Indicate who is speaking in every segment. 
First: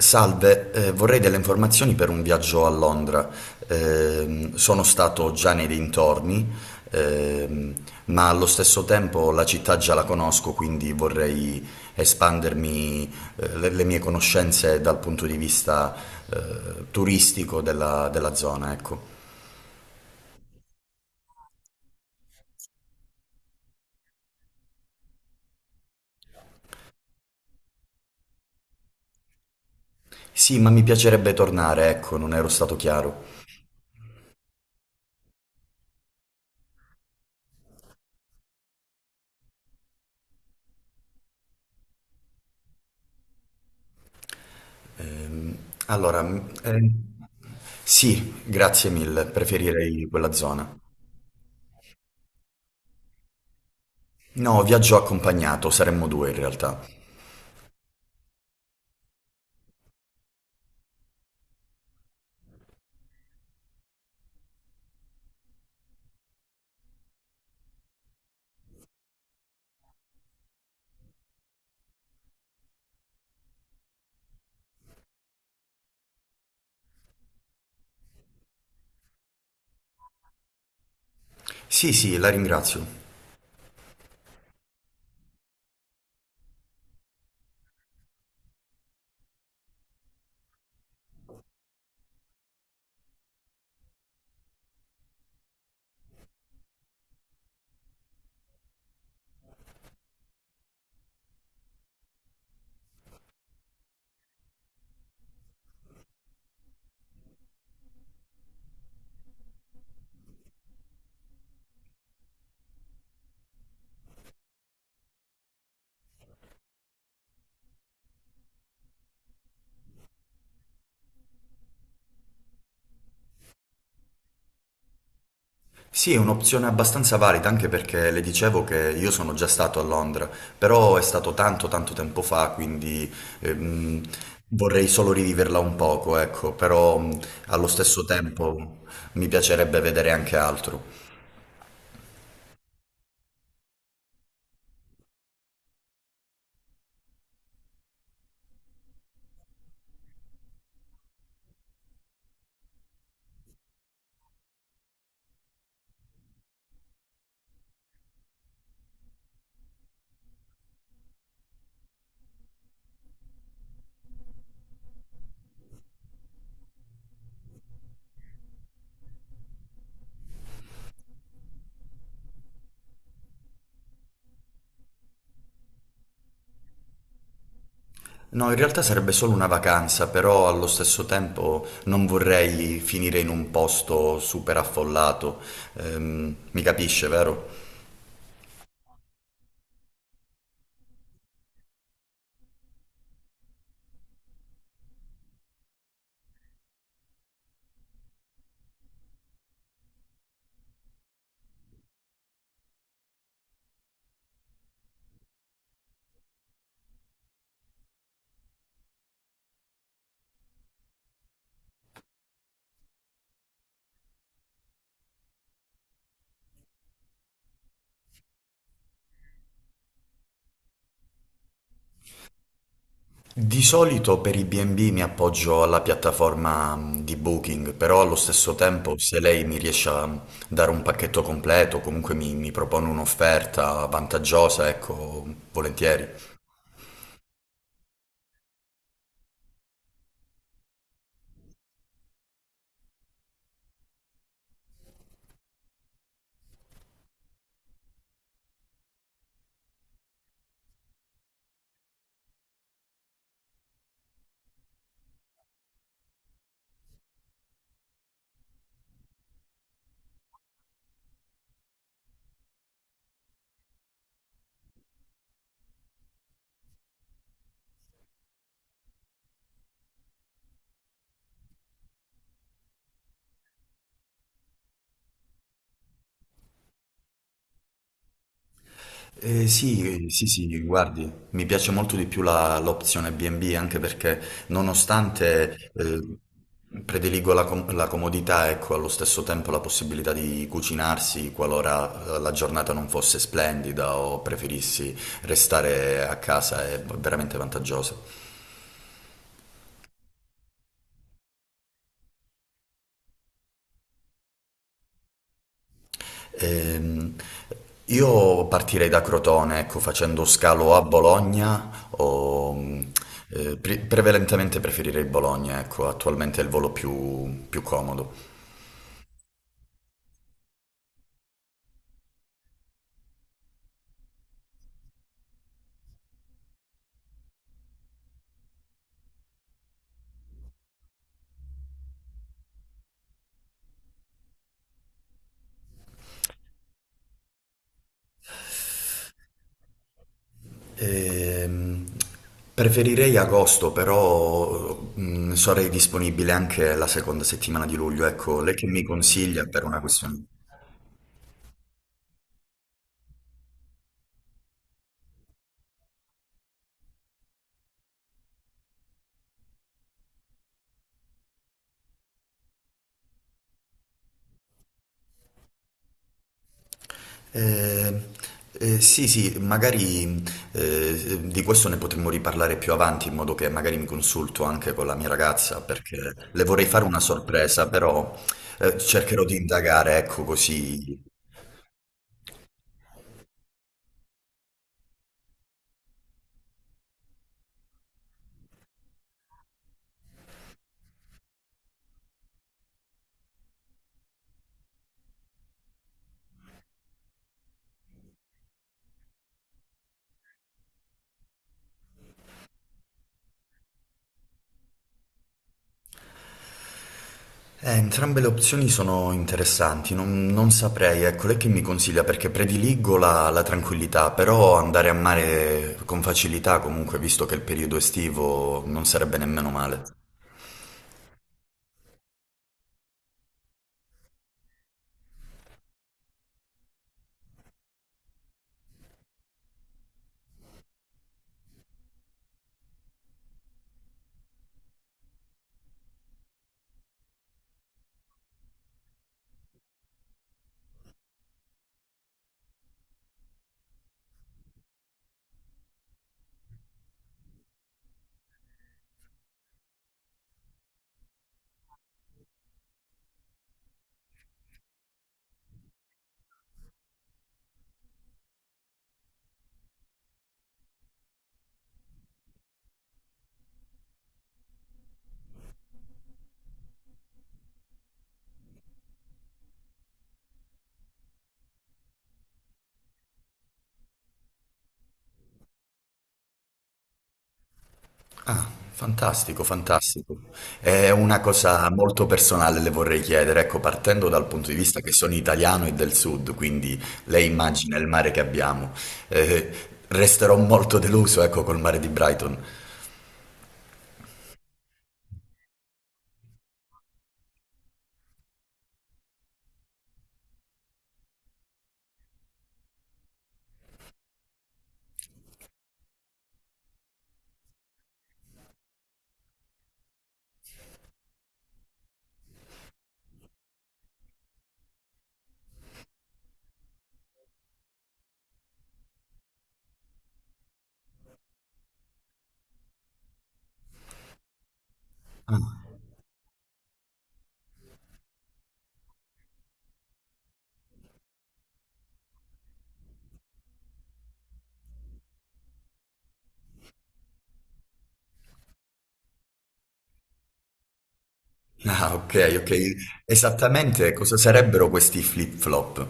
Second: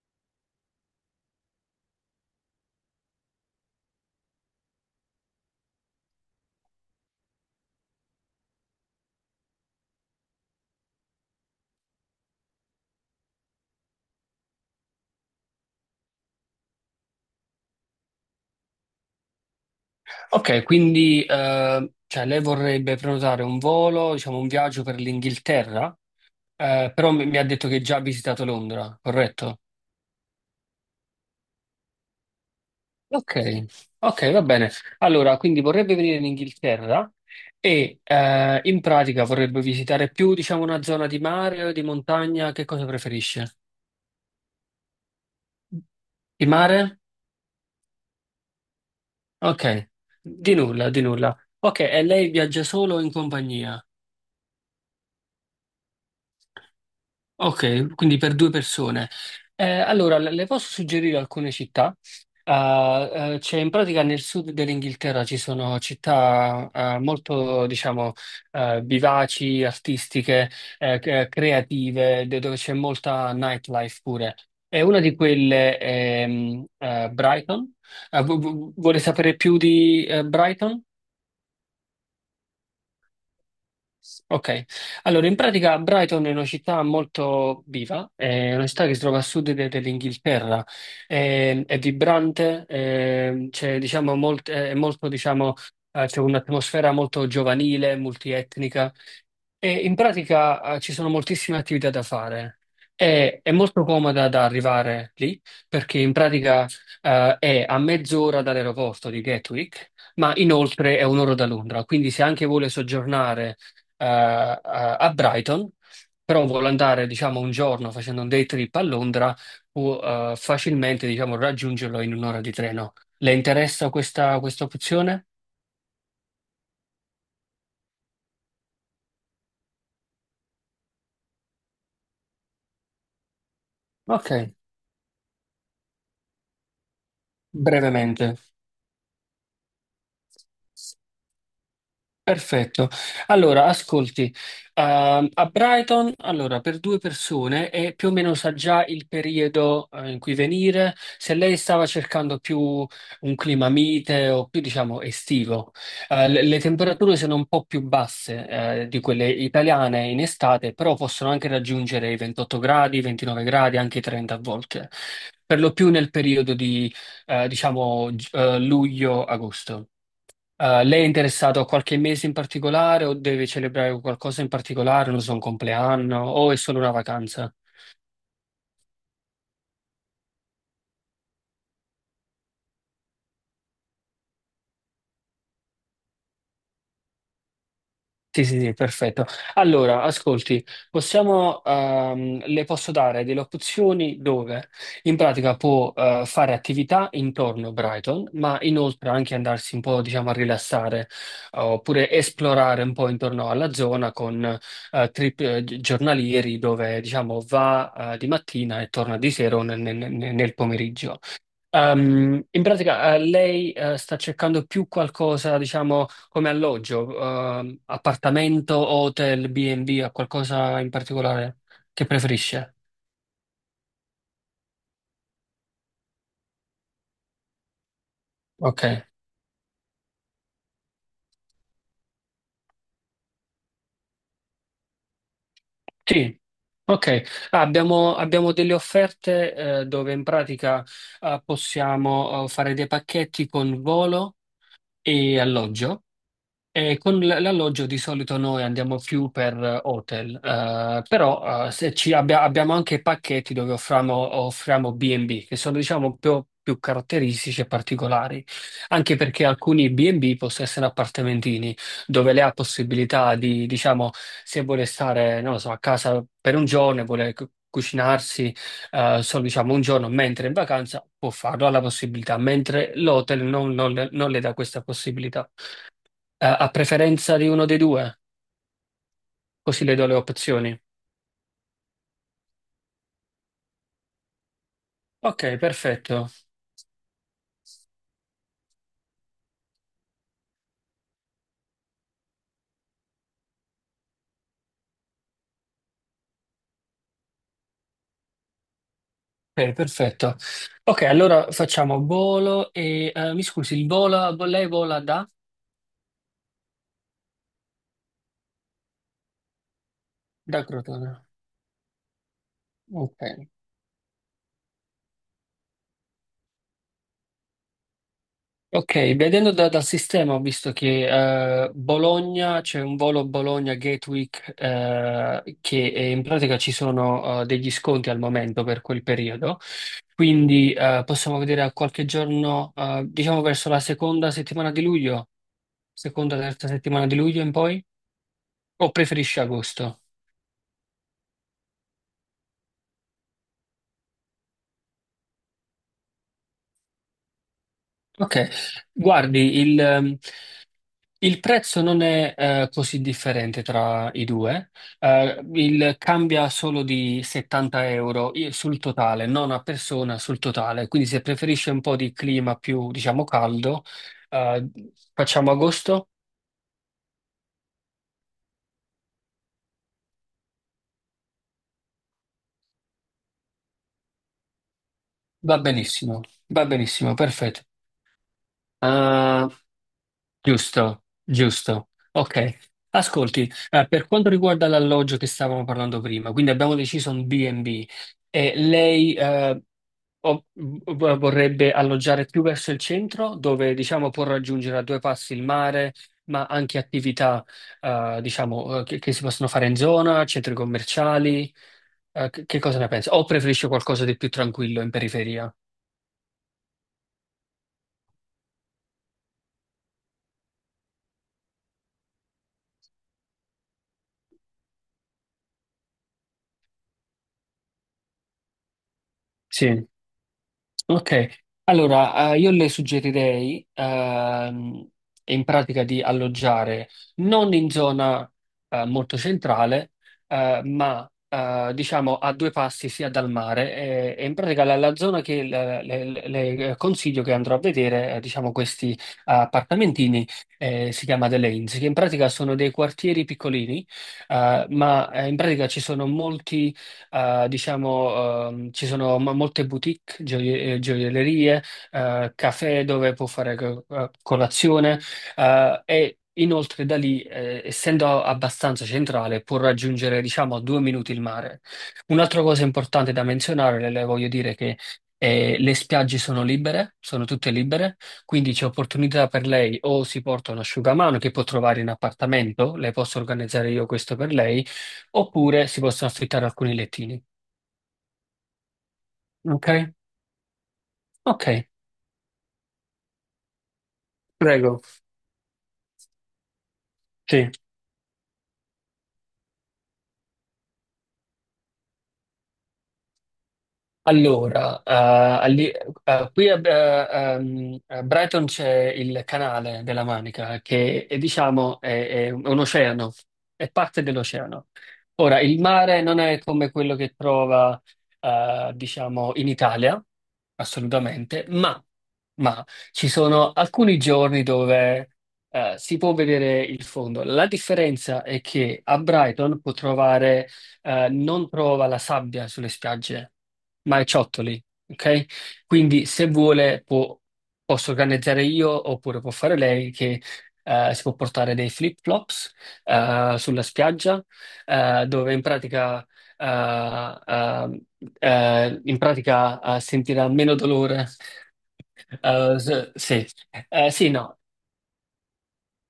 Speaker 1: Salve, vorrei delle informazioni per un viaggio a Londra. Sono stato già nei dintorni, ehm, ma allo stesso tempo la città già la conosco, quindi vorrei espandermi, le mie conoscenze dal punto di vista, turistico della zona, ecco.
Speaker 2: Ok, quindi cioè, lei vorrebbe prenotare un volo, diciamo un viaggio per l'Inghilterra, però mi ha detto che già ha visitato Londra, corretto?
Speaker 1: Sì, ma mi piacerebbe tornare, ecco, non ero stato chiaro.
Speaker 2: Ok, ok, va bene. Allora, quindi vorrebbe venire in Inghilterra e in pratica vorrebbe visitare più, diciamo, una zona di mare o di montagna, che cosa preferisce?
Speaker 1: Ehm, allora,
Speaker 2: Di
Speaker 1: m-
Speaker 2: mare?
Speaker 1: eh, sì, grazie mille,
Speaker 2: Ok,
Speaker 1: preferirei quella
Speaker 2: di
Speaker 1: zona.
Speaker 2: nulla, di nulla. Ok, e lei viaggia solo o in compagnia?
Speaker 1: No, viaggio accompagnato, saremmo due in realtà.
Speaker 2: Ok, quindi per due persone. Allora, le posso suggerire alcune città. Eh, C'è in pratica nel sud dell'Inghilterra ci sono città molto, diciamo, vivaci, artistiche, creative, dove c'è molta nightlife pure. E una di quelle è Brighton. Vuole sapere più di Brighton?
Speaker 1: Sì, sì, la ringrazio.
Speaker 2: Ok, allora in pratica Brighton è una città molto viva, è una città che si trova a sud dell'Inghilterra, è vibrante, è, c'è diciamo, è molto, diciamo, c'è un'atmosfera molto giovanile, multietnica. E in pratica, ci sono moltissime attività da fare. È molto comoda da arrivare lì perché in pratica, è a mezz'ora dall'aeroporto di Gatwick, ma inoltre è un'ora da Londra. Quindi se anche vuole soggiornare eh, a a Brighton, però vuole andare, diciamo, un giorno facendo un day trip a Londra, può facilmente, diciamo, raggiungerlo in un'ora di treno. Le interessa questa, opzione?
Speaker 1: Sì, è un'opzione abbastanza valida anche perché le dicevo che io sono già stato a Londra, però è stato tanto tanto tempo fa, quindi ehm,
Speaker 2: Ok,
Speaker 1: vorrei solo riviverla un poco, ecco, però allo stesso
Speaker 2: brevemente.
Speaker 1: tempo mi piacerebbe vedere anche altro.
Speaker 2: Perfetto. Allora, ascolti, a Brighton, allora, per due persone e più o meno sa già il periodo, in cui venire. Se lei stava cercando più un clima mite o più, diciamo, estivo, le temperature sono un po' più basse, di quelle italiane in estate, però possono anche raggiungere i 28 gradi, 29 gradi, anche i 30 a volte, per lo più nel periodo di, diciamo, luglio-agosto. Lei è interessato a qualche mese in particolare o deve celebrare qualcosa in particolare, non so, un compleanno o è solo una vacanza?
Speaker 1: No, in realtà sarebbe solo una vacanza, però allo stesso tempo non vorrei finire in un posto super affollato. Mi capisce, vero?
Speaker 2: Sì, sì, sì, perfetto. Allora, ascolti, possiamo, le posso dare delle opzioni dove in pratica può fare attività intorno a Brighton, ma inoltre anche andarsi un po', diciamo, a rilassare oppure esplorare un po' intorno alla zona con trip giornalieri dove, diciamo, va di mattina e torna di sera o nel nel pomeriggio. In pratica, lei sta cercando più qualcosa, diciamo, come alloggio, appartamento, hotel, B&B, o qualcosa in particolare che preferisce?
Speaker 1: Di solito per i B&B mi appoggio alla piattaforma di Booking, però allo stesso tempo
Speaker 2: Ok.
Speaker 1: se lei mi riesce a dare un pacchetto completo, comunque mi propone un'offerta vantaggiosa, ecco, volentieri.
Speaker 2: Sì, ok. Ah, abbiamo, abbiamo delle offerte dove in pratica possiamo fare dei pacchetti con volo e alloggio. Con l'alloggio di solito noi andiamo più per hotel, però se ci abbiamo anche pacchetti dove offriamo, offriamo B&B, che sono diciamo più, più caratteristici e particolari, anche perché alcuni B&B possono essere appartamentini, dove lei ha possibilità di, diciamo, se vuole stare, non lo so, a casa per un giorno e vuole cucinarsi solo diciamo un giorno, mentre è in vacanza può farlo, ha la possibilità, mentre l'hotel non le non le dà questa possibilità. A preferenza di uno dei due? Così le
Speaker 1: Sì,
Speaker 2: do le
Speaker 1: sì, sì,
Speaker 2: opzioni.
Speaker 1: guardi, mi piace molto di più l'opzione B&B anche perché
Speaker 2: Ok,
Speaker 1: nonostante
Speaker 2: perfetto.
Speaker 1: prediligo la comodità, ecco, allo stesso tempo la possibilità di cucinarsi qualora la giornata non fosse splendida o preferissi restare a casa è veramente vantaggiosa.
Speaker 2: Ok, perfetto. Ok, allora facciamo volo e... mi scusi, il volo, lei vola da?
Speaker 1: Ehm, io partirei da Crotone, ecco, facendo
Speaker 2: Da
Speaker 1: scalo a
Speaker 2: Crotone.
Speaker 1: Bologna o
Speaker 2: Ok.
Speaker 1: prevalentemente preferirei Bologna, ecco, attualmente è il volo più, più comodo.
Speaker 2: Ok, vedendo dal sistema ho visto che Bologna, c'è un volo Bologna Gatwick che in pratica ci sono degli sconti al momento per quel periodo, quindi possiamo vedere a qualche giorno, diciamo verso la seconda settimana di luglio, seconda, terza settimana di luglio in poi, o preferisci agosto?
Speaker 1: Ehm, Preferirei agosto, però sarei disponibile anche la seconda settimana di luglio,
Speaker 2: Ok,
Speaker 1: ecco, lei che mi consiglia
Speaker 2: guardi
Speaker 1: per
Speaker 2: il...
Speaker 1: una questione?
Speaker 2: il prezzo non è così differente tra i due. Cambia solo di 70 euro sul totale, non a persona, sul totale. Quindi se preferisce un po' di clima più, diciamo, caldo, eh, facciamo agosto,
Speaker 1: Eh, sì, sì, magari di questo ne potremmo riparlare più avanti, in modo che magari mi consulto anche con la mia
Speaker 2: va
Speaker 1: ragazza, perché
Speaker 2: benissimo,
Speaker 1: le vorrei
Speaker 2: va
Speaker 1: fare una
Speaker 2: benissimo, perfetto.
Speaker 1: sorpresa, però cercherò di
Speaker 2: Eh,
Speaker 1: indagare, ecco così.
Speaker 2: Giusto, giusto. Ok. Ascolti, per quanto riguarda l'alloggio che stavamo parlando prima, quindi abbiamo deciso un B&B e B e lei... o vorrebbe alloggiare più verso il centro, dove diciamo può raggiungere a due passi il mare, ma anche attività diciamo, che si possono fare in zona, centri commerciali. Che cosa ne pensi? O preferisce qualcosa di più tranquillo in periferia?
Speaker 1: Entrambe le opzioni sono interessanti, non saprei, ecco, lei che mi consiglia, perché prediligo la tranquillità, però andare a mare con facilità comunque, visto che è il periodo estivo, non sarebbe nemmeno male.
Speaker 2: Sì. Ok, allora io le suggerirei in pratica di alloggiare non in zona molto centrale, ma diciamo a due passi sia dal mare. E in pratica la zona che le consiglio che andrò a vedere, diciamo questi appartamentini, si chiama The Lanes, che in pratica sono dei quartieri piccolini, ma in pratica ci sono molti diciamo, ci sono molte boutique gioiellerie, caffè dove può fare colazione, e inoltre da lì, essendo abbastanza centrale, può raggiungere, diciamo, a 2 minuti il mare. Un'altra cosa importante da menzionare, le voglio dire che le spiagge sono libere, sono tutte libere, quindi c'è opportunità per lei o si porta un asciugamano che può trovare in appartamento, le posso organizzare io questo per lei, oppure si possono affittare alcuni lettini.
Speaker 1: Fantastico,
Speaker 2: Ok?
Speaker 1: fantastico. È una
Speaker 2: Ok,
Speaker 1: cosa molto personale, le vorrei chiedere, ecco, partendo dal punto di vista
Speaker 2: prego.
Speaker 1: che sono italiano e del sud, quindi lei
Speaker 2: Sì.
Speaker 1: immagina il mare che abbiamo. Eh, Resterò molto deluso, ecco, col mare di Brighton.
Speaker 2: Allora, a Brighton c'è il canale della Manica, che è, diciamo è un oceano, è parte dell'oceano. Ora, il mare non è come quello che trova, diciamo, in Italia, assolutamente, ma ci sono alcuni giorni dove, si può vedere il fondo. La differenza è che a Brighton può trovare, non trova la sabbia sulle spiagge. Marciottoli, ok?
Speaker 1: Ah,
Speaker 2: Quindi se vuole posso organizzare io oppure può fare lei che si può portare dei flip-flops sulla spiaggia dove eh, eh, in pratica sentirà meno dolore.
Speaker 1: ah, ok, ok.
Speaker 2: Sì.
Speaker 1: Esattamente
Speaker 2: Sì,
Speaker 1: cosa
Speaker 2: no.
Speaker 1: sarebbero questi flip-flop?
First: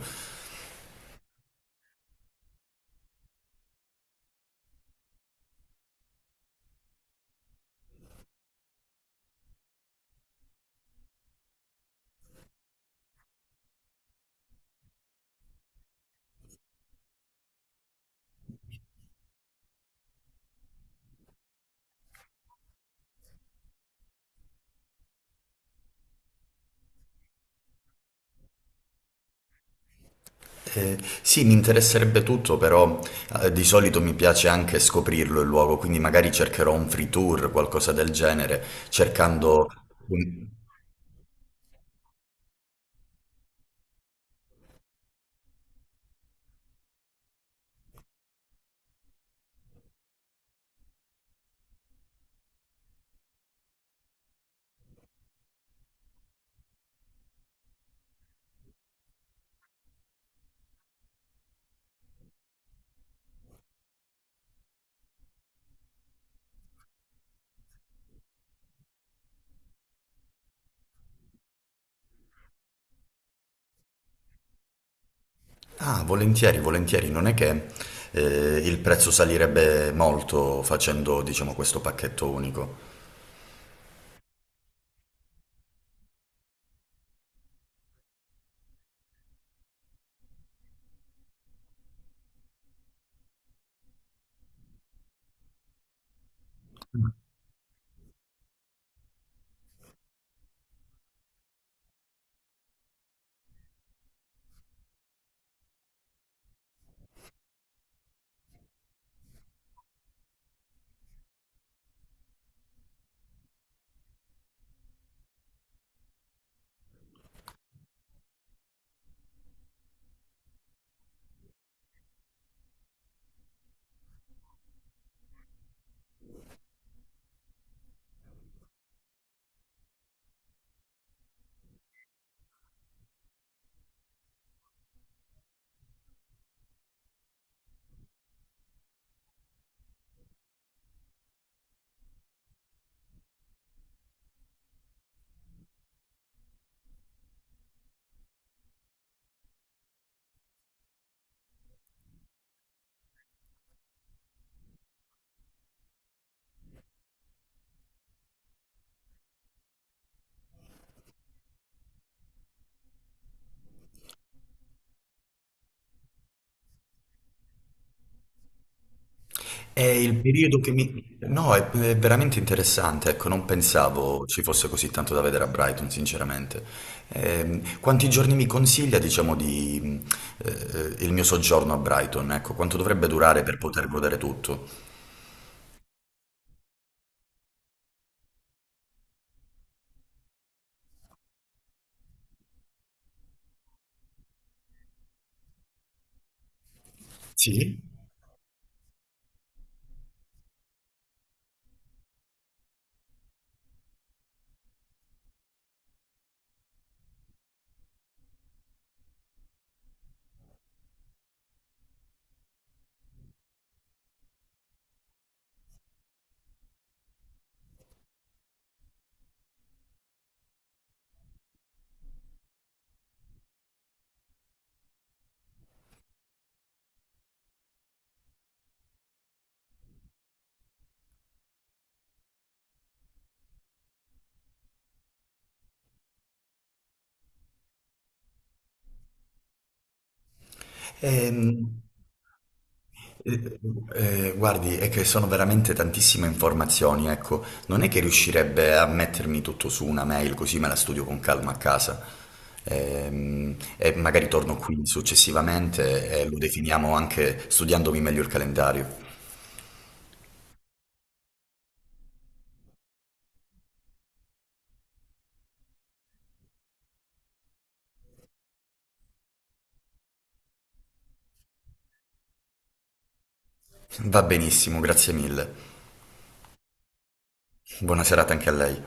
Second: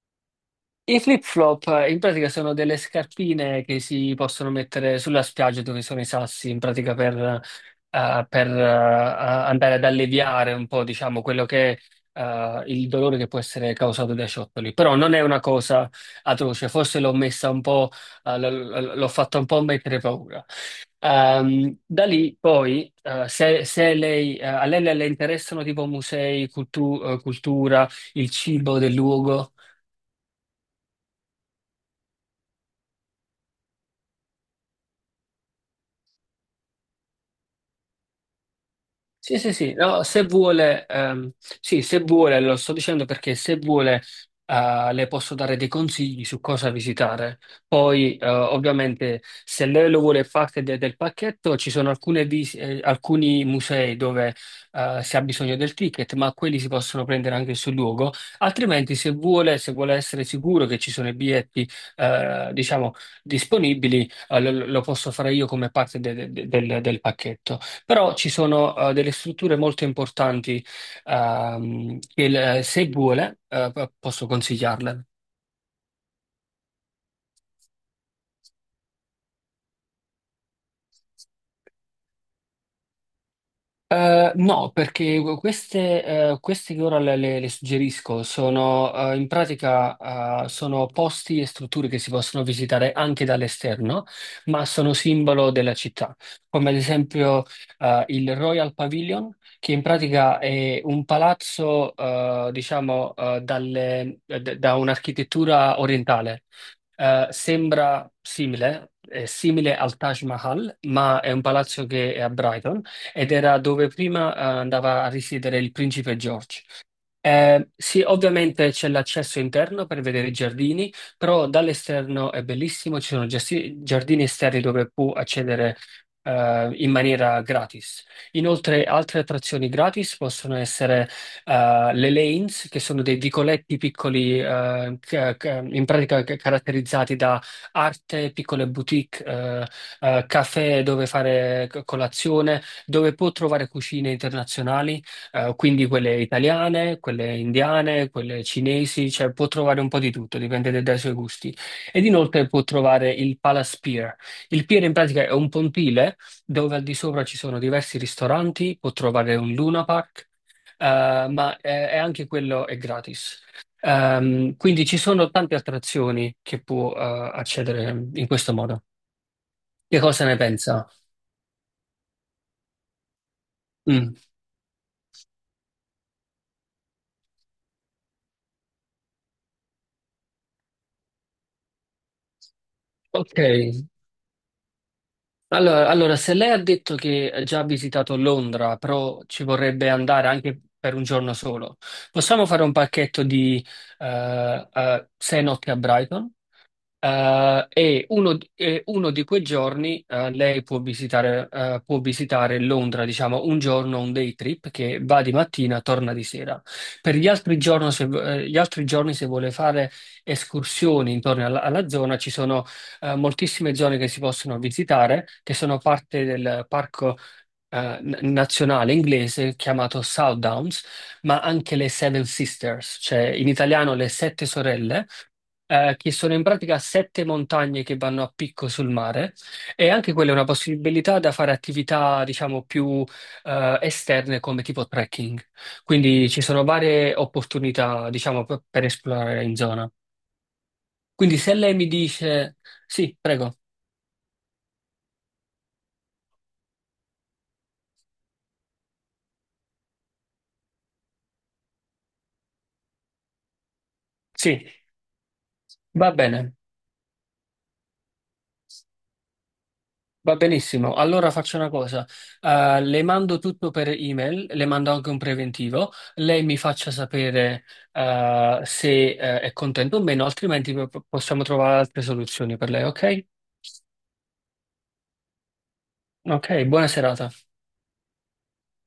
Speaker 2: I flip-flop in pratica sono delle scarpine che si possono mettere sulla spiaggia dove sono i sassi, in pratica per, andare ad alleviare un po', diciamo, quello che è, il dolore che può essere causato dai ciottoli. Però non è una cosa atroce, forse l'ho messa un po', eh, l- l'ho fatta un po' mettere paura. Da lì poi, se, se lei, a lei le interessano tipo musei, cultura, il cibo del luogo.
Speaker 1: Sì, mi interesserebbe tutto, però di solito mi piace anche scoprirlo il luogo, quindi magari cercherò un free tour, qualcosa del genere,
Speaker 2: Sì, sì,
Speaker 1: cercando...
Speaker 2: sì, no, se
Speaker 1: un-
Speaker 2: vuole, sì, se vuole, lo sto dicendo perché se vuole, le posso dare dei consigli su cosa visitare. Poi, ovviamente, se lei lo vuole parte del pacchetto, ci sono alcuni musei dove, si ha bisogno del ticket, ma quelli si possono prendere anche sul luogo. Altrimenti, se vuole, se vuole essere sicuro che ci sono i biglietti, diciamo, disponibili, lo posso fare io come parte del pacchetto. Però ci sono delle strutture molto importanti se vuole posso consigliarle.
Speaker 1: Ah, volentieri, volentieri, non è che il prezzo salirebbe molto facendo, diciamo, questo pacchetto unico.
Speaker 2: No, perché queste, queste che ora le suggerisco sono in pratica sono posti e strutture che si possono visitare anche dall'esterno, ma sono simbolo della città, come ad esempio il Royal Pavilion, che in pratica è un palazzo, diciamo, da un'architettura orientale. Sembra simile, è simile al Taj Mahal, ma è un palazzo che è a Brighton ed era dove prima andava a risiedere il principe George. Sì, ovviamente c'è l'accesso interno per vedere i giardini, però dall'esterno è bellissimo, ci sono giardini esterni dove puoi accedere in maniera gratis. Inoltre, altre attrazioni gratis possono essere le lanes, che sono dei vicoletti piccoli, in pratica caratterizzati da arte, piccole boutique, caffè dove fare colazione, dove puoi trovare cucine internazionali. Quindi quelle italiane, quelle indiane, quelle cinesi, cioè può trovare un po' di tutto, dipende dai suoi gusti. Ed inoltre può trovare il Palace Pier. Il pier in pratica è un pontile dove al di sopra ci sono diversi ristoranti, può trovare un Luna Park, ma è anche quello è gratis. Quindi ci sono tante attrazioni che può accedere in questo modo.
Speaker 1: È
Speaker 2: Che
Speaker 1: il
Speaker 2: cosa ne
Speaker 1: periodo che
Speaker 2: pensa?
Speaker 1: mi... No, è veramente interessante, ecco, non
Speaker 2: Mm.
Speaker 1: pensavo ci fosse così tanto da vedere a Brighton, sinceramente. Quanti giorni mi consiglia, diciamo, di, eh, il mio soggiorno a Brighton? Ecco, quanto dovrebbe
Speaker 2: Ok,
Speaker 1: durare per poter godere tutto?
Speaker 2: allora, allora, se lei ha detto che ha già visitato Londra, però ci vorrebbe andare anche per un giorno solo, possiamo fare un pacchetto di 6 notti a Brighton?
Speaker 1: Sì.
Speaker 2: E uno di quei giorni lei può visitare Londra, diciamo un giorno, un day trip che va di mattina, torna di sera. Per gli altri giorni, se, gli altri giorni, se vuole fare escursioni intorno alla zona, ci sono moltissime zone che si possono visitare, che sono parte del parco nazionale inglese chiamato Southdowns, ma anche le Seven Sisters, cioè in italiano le Sette Sorelle, che sono in pratica sette montagne che vanno a picco sul mare e anche quella è una possibilità da fare attività, diciamo, più esterne come tipo trekking. Quindi ci sono varie opportunità, diciamo, per esplorare in zona. Quindi se
Speaker 1: Ehm,
Speaker 2: lei mi dice sì,
Speaker 1: eh,
Speaker 2: prego,
Speaker 1: Guardi, è che sono veramente tantissime informazioni, ecco, non è che riuscirebbe a mettermi tutto su una mail così me la studio con calma a casa. E magari torno
Speaker 2: sì,
Speaker 1: qui
Speaker 2: va
Speaker 1: successivamente e lo
Speaker 2: bene.
Speaker 1: definiamo anche studiandomi meglio il calendario.
Speaker 2: Va benissimo, allora faccio una cosa, le mando tutto per email, le mando anche un preventivo, lei mi faccia sapere se è contento o meno, altrimenti possiamo trovare altre soluzioni per lei, ok?
Speaker 1: Va benissimo, grazie mille.
Speaker 2: Ok, buona serata.
Speaker 1: Buona serata anche a lei.